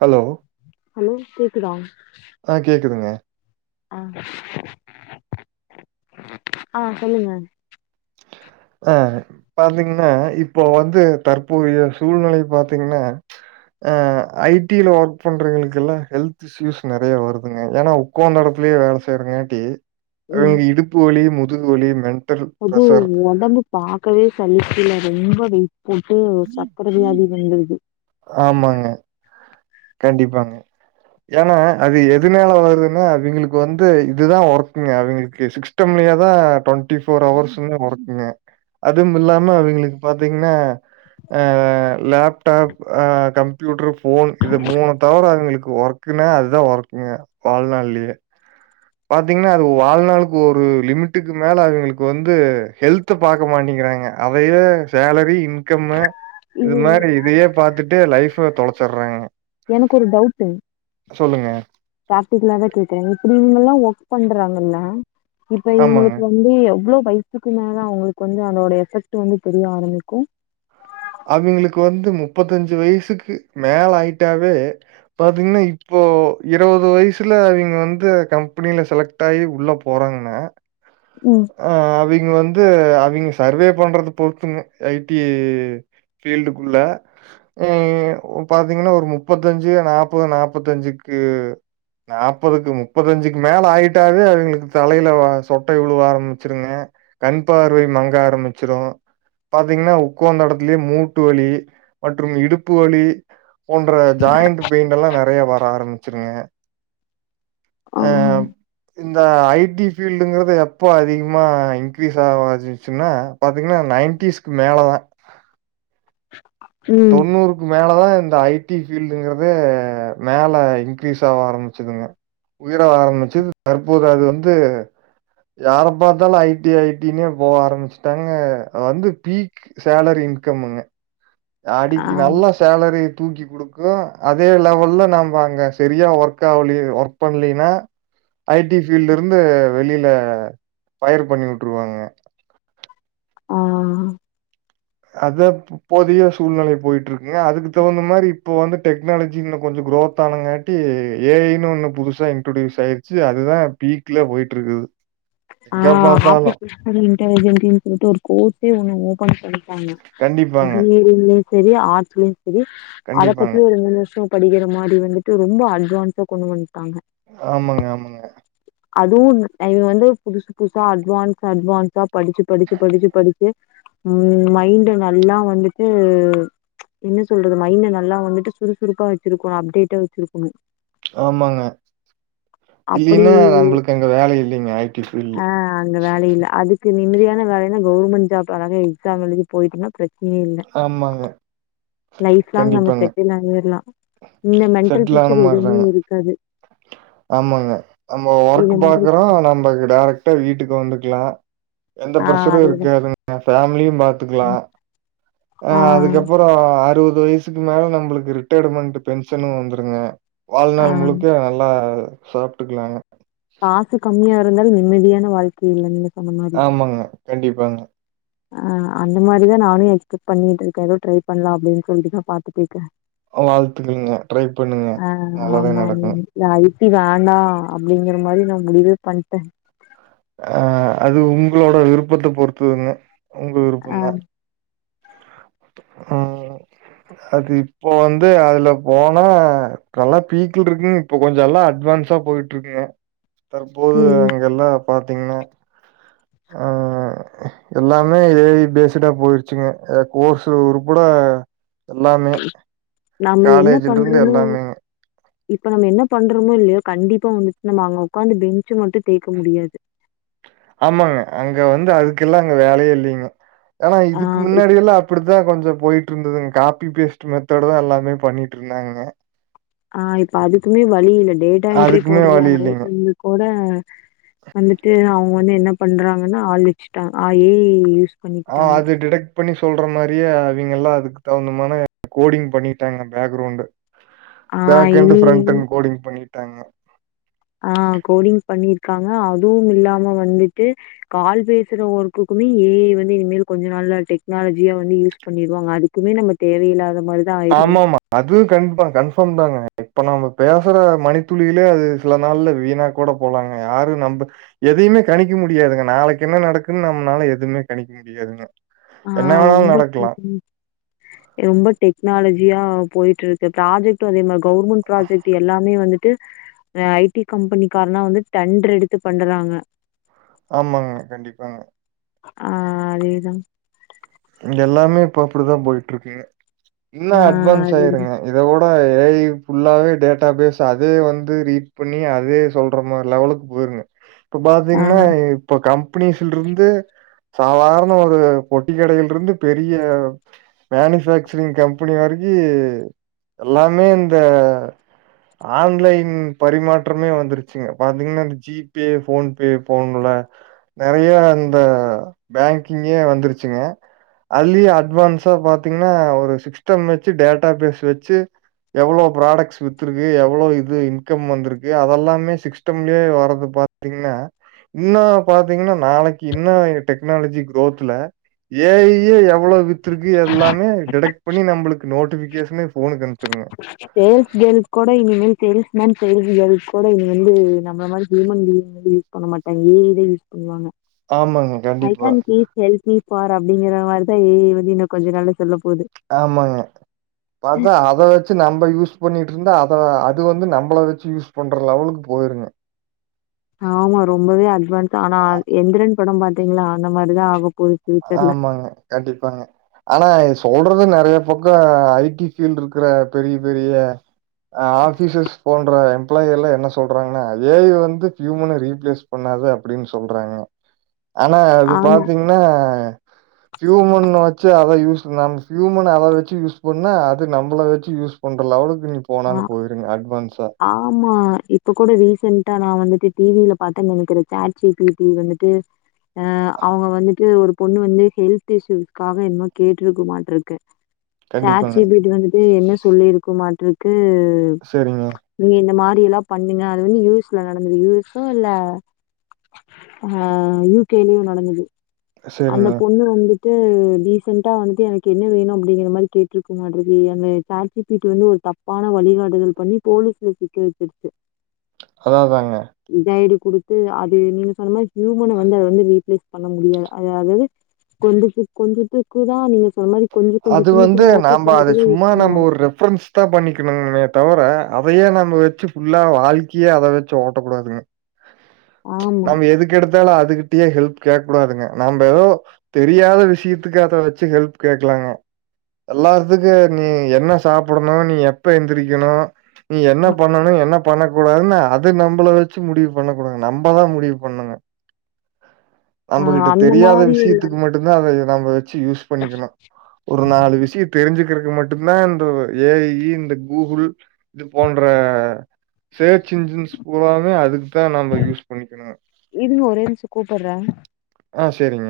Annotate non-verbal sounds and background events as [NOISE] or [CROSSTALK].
Hello hello கேக்குதா ஆ கேக்குதுங்க. ஆ ஆ சொல்லுங்க அ பாத்தீங்கனா இப்போ வந்து தற்போதைய சூழ்நிலை பாத்தீங்கனா அ ஐடில ஒர்க் பண்றவங்களுக்கெல்லா ஹெல்த் சீஸ் நெறய வருதுங்க ஏன்னா உக்காந்த இடத்துலயே வேல செய்யறங்காட்டி ம் அது இடுப்பு வலி முதுவலி மென் அது உடம்பு பாக்கவே சலிக்கல ரொம்ப வெய்ட் போட்டு சக்கரை வியாதி வந்துர்து ஆமாங்க கண்டிப்பாங்க ஏன்னா அது எதுனால வருதுனா அவிங்களுக்கு வந்து இதுதான் ஒர்க்ங்க அவிங்களுக்கு சிக் ட்டு மணியாதா டுவெண்ட்டி ஃபோர் ஹவர்ஸ்மே ஒர்க்குங்க அதுவு இல்லாம அவிங்களுக் பாத்தீங்கனா அ லேப்டாப் கம்ப்யூட்டர் ஃபோன் இது மூணு தவிர அவிங்களுக்கு ஒர்கக்குனா அதா ஒர்கக்குங்க வாழ்நாள்லயே பாத்தீங்கனா அது வாழ்நாளுக்கு ஒரு லிமிட்டுக்கு மேல அவிங்களுக்கு வந்து ஹெல்த் த்து பாக்க மாட்டேக்கிறாங்க அதயே சேலரி இன்கம்மு இது மாரி இதயே பாத்துட்டு லைஃப தொலைச்சிடுறாங்க எனக்கு ஒரு டவுட்டு ப்ராக்டிகலதா கேக்கற இப்டி இவங்கல்லா ஒர்க் பண்றாங்கல்ல இப்ப ஆமாங்க. இவுங்குளுக்கு வந்து எவ்ளோ வயசுக்கு மேல அவங்களுக்கு வந்து அதோட எஃபெக்ட் வந்து தெரிய ஆரம்பிக்கு அவிங்குளுக்கு வந்து முப்பத்தஞ்சு வயசுக்கு மேல ஆயிட்டாவே பாத்தீங்கனா இப்போ இருவது வயசுல அவிங்க வந்து கம்பெனில செலக்ட் ட்டாயி உள்ள போறாங்கன்னா ம் ஆ அவிங்க வந்து அவிங்க சர்வே பண்றது பொறுத்துங்க ஐ டி ஃபீல்டுக்குள்ள ம் பாத்தீங்கனா ஒரு முப்பத்தஞ்சு நாப்பது நாப்பத்தஞ்சுக்கு நாப்பதுக்கு முப்பத்தஞ்சுக்கு மேல ஆயிட்டாவே அவிங்களுக்கு தலையில வ சொட்ட வி ழுவ ஆரம்பிச்சிருங்க கண் பார்வை மங்க ஆரம்பிச்சிரு பாத்தீங்கனா உட்காந்த இடத்துலயே மூட்டு வலி மற்றும் இடுப்பு வலி போன்ற ஜாயிண்ட் பெயின்ட் எல்லா நெறைய வர ஆரம்பிச்சிருங்க ஆ அ இந்த ஐ டி ஃபீல்டுங்குறது எப்ப அதிகமா இன்க்ரீஸ் ஆக [UNINTELLIGIBLE] சுன்னா பாத்தீங்கனா நைன்டீஸ்க்கு மேல தா ம் தொண்ணூறு க்கு மேலதா இந்த ஐ டி ஃபீல்டுங்கறதே மேல இன்கிரீஸ் ஆக ஆரம்பிச்சதுங்க உயர ஆரம்பிச்சு தற்போது அது வந்து யார பார்த்தாலு ஐ டி ஐ டி னே போக ஆரம்பிச்சுட்டாங்க வந்து பீக் சேலரி இன்கம்முங்க அடிக் ஆம் நல்லா ஸ் சேலரி தூக்கி குடுக்கு அதே லெவல்ல நம்ப அங்க செரியா ஒர்க் ஆவலே ஒர்க் பண்லேனா ஐ டி ஃபீல்ட்லிருந்து வெளில ஃபயர் பண்ணி வுட்டுருவாங்க ஆ அத ப் இப்போதைய சூழ்நிலை போயிட்டுருக்குங்க அதுக்கு தகுந்த மாரி இப்ப வந்து டெக்னாலஜின்ல கொஞ்சோ குரோத் ஆனங்க ட்டி ஏ ஐ ன்னு ஒன்னு புதுசா இன்ட்ரோடியூஸ் ஆய்டுச்சு அதுதா பீக்ல போய்ட்டுருக்குது ஆ [UNINTELLIGIBLE] தனி இன்டலிஜென்ட்னு சொல்லிட்டு ஒரு கோர்ஸே ஒன்னு ஓபன் பண்ணிட்டாங்க கண்டிப்பாங்க, பி எ [UNINTELLIGIBLE] செரி ஆர்ட்ஸ்லயு செரி அத கண்டிப்பாங்க. பத்தி ஒரு மூணு வருஷோ படிக்கிற மாரி வந்துட்டு ரொம்ப அட்வான்ஸா கொண்டு வந்துட்டாங்க ஆமாங்க ஆமாங் அதுவு இ [UNINTELLIGIBLE] வந்து புதுசு புதுசா அட்வான்ஸ் அட்வான்ஸா படிச்சு படிச்சு படிச்சு படிச்சு ம் மைண்டு நல்லா வந்துட்டு என்ன சொல்றது மைண்டு நல்லா வந்துட்டு சுறுசுறுப்பா வெச்சிருக்குணு அப்டேட்டா வெச்சிருக்குணு ஆமாங்க அப்டி இல்லீன்னா நம்முளுக்கு அங்க வேல இல்லைங்க ஐ டி ஃபீல்ட்ல ஆ அங்க வேல இல்ல அதுக்கு நிம்மதியான வேலைனா கவுவர்மெண்ட் ஜாப் அழக எக்ஸாம் எழுதி போயிட்டேனா ப்ரச்சனயே இல்ல ஆமாங்க, லைஃப் லாங் நம்ம கண்டிப்பாங்க. செட்டில் ஆகிடலா இங்க மென்டல் செட்டில் ஆன ப்ரஷர் எதுவுமே மாரிதாங்க. இருக்காது ஆமாங்க நம்ப இந்த ஒர்க் மென்டல் பாக்குறோ நம்ப டைரக்டா வீட்டுக்கு வந்துக்கலா எந்த ஆ ப்ரஷரு அதேதா இருக்காதுங்க ஃபேமிலியு பாத்துக்கலா அ ஆ அதுக்கப்போ ப்போ அறுவது வயசுக்கு மேல நம்புளுக்கு ரிட்டையர்மெண்ட் பென்ஷனு வந்துருங்க வாழ்நாள் ஆ முழுக்க நல்லா சாப்ட்டுக்கலாங்க காசு கம்மியா இருந்தாலு நிம்மதியான வாழ் இது வந்து பண்ணுனா ஆமாங்க கண்டிப்பாங்க ஆ அந்த மாதிரிதா நானு எக்ஸ்பட் பண்ணிட்டுக்க ஏதோ ட்ரை பண்ணலா அப்டின்னு சொல்லிட்டுதா பாத்துட்டு இருக்க வாழ்த்துகள்ங்க ட்ரை பண்ணுங்க நல்லதே நடக்கும் இல்ல ஐடி வேண்டா அப்டிங்கிற மாதிரி நா முடிவே பண்ட்ட ஆ அது உங்களோட விருப்பத்த பொறுத்ததுங்க உங்க ஆ விருப்பம்தா ஆ அது இப்போ வந்து அதுல போனா நல்லா பீக்கல இருக்குங்க இப்போ கொஞ்ச எல்லா அட்வான்ஸா போயிட்டு இருங்க தற்போது ம் அங்க எல்லா பாத்தீங்கன்னா ஆ எல்லாமே ஏய் பேசடா போயிருச்சுங்க கோர்ஸ்ு உருபட எல்லாமே நம்ம என்ன காலேஜ் ல இருந்து பண்றோமோ எல்லாமே இப்ப நம்ம என்ன பண்றோமோ இல்லயோ கண்டிப்பா வந்து நம்ம அங்க உட்காந்து பெஞ்சு மட்டு தேயிக்க முடியாது ஆமாங்க அங்க வந்து அதுக்கெல்லா அங்க வேலயே இல்லங்க ஆனா ஆ இதுக்கு இப் முன்னாடி எல்லா அப் இப்டிதா கொஞ்ச போயிட்டு இருந்ததுங்க காப்பி பேஸ்ட் மெத்தட் தா எல்லாமே பண்ணிட்டு இருந்தாங்க ஆஹ இப்ப அதுக்குமே வழி இல்ல டேட்டா என்ட்ரி அதுக்குமே வழி இல்லைங்க. போடுறளவுக்கு வந்து கூட வந்துட்டு அவங்க வந்து என்ன பண்றாங்கன்னா ஆள் வச்சுட்டாங்க ஆ ஏ இ யூஸ் ஆ பண்ணிக்கிட்டாங்க அது டிடட் பண்ணி சொல்ற மாதிரியே அவங்க எல்லா அதுக்கு தகுந்தமான கோடிங் பண்ணிட்டாங்க பேக்ரௌண்ட் ஆ பேக் அண்ட் இனி பிராண்ட் அண்ட் கோடிங் பண்ணிட்டாங்க ஆ கோடிங் பண்ணிருக்காங்க அதுவு இல்லாம வந்துட்டு கால் பேசுற ஒர்க்கக்குமே ஏ ஐ வந்து இனிமேல் கொஞ்ச நாள்ல டெக்னாலஜிய வந்து யூஸ் பண்ணிடுவாங்க அதுக்குமே நம்ம தேவையில்லாத மாதிரி ஆமா ஆமா அதுவு கன்ஃபா கன்ஃபா தாங்க இப்ப நம்ம பேசுற மணித்துளிலே அது சில நாள்ல வெளி நாட் கூட போலாங்க யாரு நம்ப எதையுமே கணிக்க முடியாதுங்க நாளைக்கு என்ன நடக்குன்னு நம்மனால எதுவுமே கணிக்க முடியாதுங்க ஆ என்ன வேணாலு ரொம்ப நடக்கலா ரொம்ப டெக்னாலஜியா போயிட்டு இருக்கு ப்ராஜெக்ட் அதே மாதிரி கவுர்மெண்ட் ப்ராஜெக்ட் எல்லாமே வந்துட்டு ஐடி கம்பெனி காரனா வந்து டண்டர் எடுத்து பண்றாங்க ஆமாங்க கண்டிப்பாங்க ஆ அதேதா இங்க எல்லாமே இப்ப அப்டித்தா போயிட்டு இருக்குங்க இன்னு ஆ அட்வான்ஸ் அதேதா ஆயிருங்க இத ஓட ஏய் ஃபுல்லாவே டேட்டா பேஸ் அது வந்து ரீட் பண்ணி அதே சொல்ற மாதிரி லெவலுக்கு போயிருங்க இப்ப ஆ பாத்தீங்கன்னா இப்ப கம்பெனிஸ்ல இருந்து சாதாரண ஒரு பொட்டி கடையில இருந்து பெரிய மேனுபக்சரிங் கம்பெனியா இருக்கு எல்லாமே இந்த ஆன்லைன் பரிமாற்றமே வந்துருச்சுங்க பாத்தீங்கன்னா ஜிபே போன்பே போன்ல நெறைய அந்த பேங்கிங்கே வந்துருச்சுங்க அதுலயு அட்வான்ஸா பாத்தீங்கன்னா ஒரு சிஸ்டம் வச்சு டேட்டா பேஸ் வச்சு எவ்வளோ ப்ராடட்ஸ் வி்த்து இருக்கு எவ்ளோ இது இன்கம் வந்திருக்கு அதெல்லாமே சிஸ்டம்லேயே வரறது பாத்து பாத்தீங்கன்னா இன்னோ பாத்தீங்கன்னா நாளைக்கு இன்னு டெக்னாலஜி குரோத்ல ஏயி எவ்வளவு வித்துருக்கு எல்லாமே டிடெக்ட் பண்ணி நம்மளுக்கு நோட்டிபிகேஷல போனுகு அனுப் செரிங்ங சேல்ஸ் கேல்ஸ் கூட இனிமேல் சேல்ஸ் மேன் சேல்ஸ் கேல் கூட இனி வந்து நம்மள மாரி ஹியூமன் பீயிங் பண்ண மாட்டாங்கே ஏ ஐ தா யூஸ் பண்ணுவாங்க ஆமாங்க ஐ கண்டிப்பா. Can please help me for அப்படிங்கற மாரிதா ஏ ஐ வந்து இன்னு கொஞ்ச நாள்ல சொல்ல போது ஆமாங்க பாத்தா அத வெச்சு நம்ப யூஸ் பண்ணிட்டுருந்தா அத அது வந்து நம்பள வெச்சு யூஸ் பண்ற லெவலுக்கு போயிருங்க ஆமா ரொம்பவே அட்வான்ஸ் ஆனா எந்திரன் படம் பாத்தீங்களா அந்த மாரிதா ஆகப்போது ஆமாங்க கண்டிப்பாங்க ஆனா சொல்றது நெறைய பக்ககோ ஐ டி பஃபீல்டு ருக்கிற பெரிய பெரிய ஆஃபிஸஸ் போன்ற எம்ப்ளாயி எல்லா என்ன சொல்றாங்கன்னா ஏ ஐ வந்து ஹியூமன ரீப்ளேஸ் பண்ணாது அப்படின் சொல்றாங்க ஆனா அது ஆமா பாத்தீங்ன்னா யூமன வெச்சு அத யூஸ் [UNINTELLIGIBLE] யூமன் அத வெச்சு யூஸ் பண்ணா அது நம்மள வெச்சு யூஸ் பண்ற லெவலுக்கு இன்னிக் அ ஆமா இப்ப கூட ரீசென்டா நா வந்துட்டு டிவில பாத்த நெனைக்கிற சேட் ஜி பி டி வந்துட்டு அ அவுங்க வந்துட்டு ஒரு பொண்ணு வந்து ஹெல்த் இஷுவுக்காக என்னமோ கேட்டுருக்கு மாட்டுருக்கு சேட் கண்டிப்பாங்க. ஜி பி டி வந்துட்டு என்ன சொல்லிருக்கு மாட்ருக்கு செரிங்க நீ இந்த மாரி எல்லா பண்ணுங்க அது வந்து யூ எஸ்ல நடந்தது யூ எஸ்ஸா இல்ல ஆ யூ கேலியு நடந்துது அந்த சரிங்க. பொண்ணு வந்து ட்டு ரீசண்டா வந்து எனக்கு என்ன வேணு அப்டிங்கற மாரி கேட்ருக்குமாட்ருக்கு எ அந்த சேட் ஜி பி டிலந்து ஒரு தப் பான வழிகாட்டுதல் பண்ணி போலீஸ்ல சிக்க வெச்சிருச்சு அதா அதாங்க கைடு குடுத்து அது நீங்க சொன்ன மாரி ஹியூமன வந்து அத வந்து ரீப்ளேஸ் பண்ண முடியல அதாவ்து கொஞ்சத்துக் கொஞ்சதுக்கு தா நீங்க சொன் மாரி கொஞ்ச கொஞ்ச அது சின்ன வந்து சின்ன நாம்ப வார்த்தைக்கு அத மட்டும் தான் யூஸ் சும்மா நம்ப பண்ணுவாங்க. ஒரு ரெஃப்ரன்ஸ் தா பண்ணிக்கிணுமே தவர அதையே நம்ம வெச்சு பஃபுல்லா வாழ்க்கியே அத வெச்சு ஓட்டக்கூடாதுங்க. ஆமா. நம்ம எதுக்கெடுத்தாலு அதுகிட்டயே ஹெல்ப் கேக் கூடாதுங்க நம்ம எதோ தெரியாத விஷியத்துக்கு அத வெச்சு ஹெல்ப் கேக் இல்லங்க எல்லாத்துக்கு நீ என்ன சாப்பிடணு நீ எப்ப எந்திரிக்கணு நீ என்ன பண்ணனு என்ன பண்ணக்கூடாதுன்னா அது நம்பள வெச்சு முடிவு பண்ண கூடாங்க நம்மதா முடிவு பண்ணுங்க ஆ நம்பகிட்ட அந்த தெரியாத மாரி ஒரு விஷியத்துக்கு மட்டுந்தா அத நம்ம வெச்சு யூஸ் பண்ணிக்கணு ஒரு நாலு விஷிய தெரிஞ்சுக்கிறக்கு மட்டுதா இந்த ஏ ஐயி இந்த கூகுள் இது போன்ற சேச் இன்சூரன்ஸ் பூறாமே அதுக்கு தா நம்ம யூஸ் பண்ணிக்கிணு இருங்க ஒரே நிம்ஷு கூப்புற்ற ஆ செரிங்க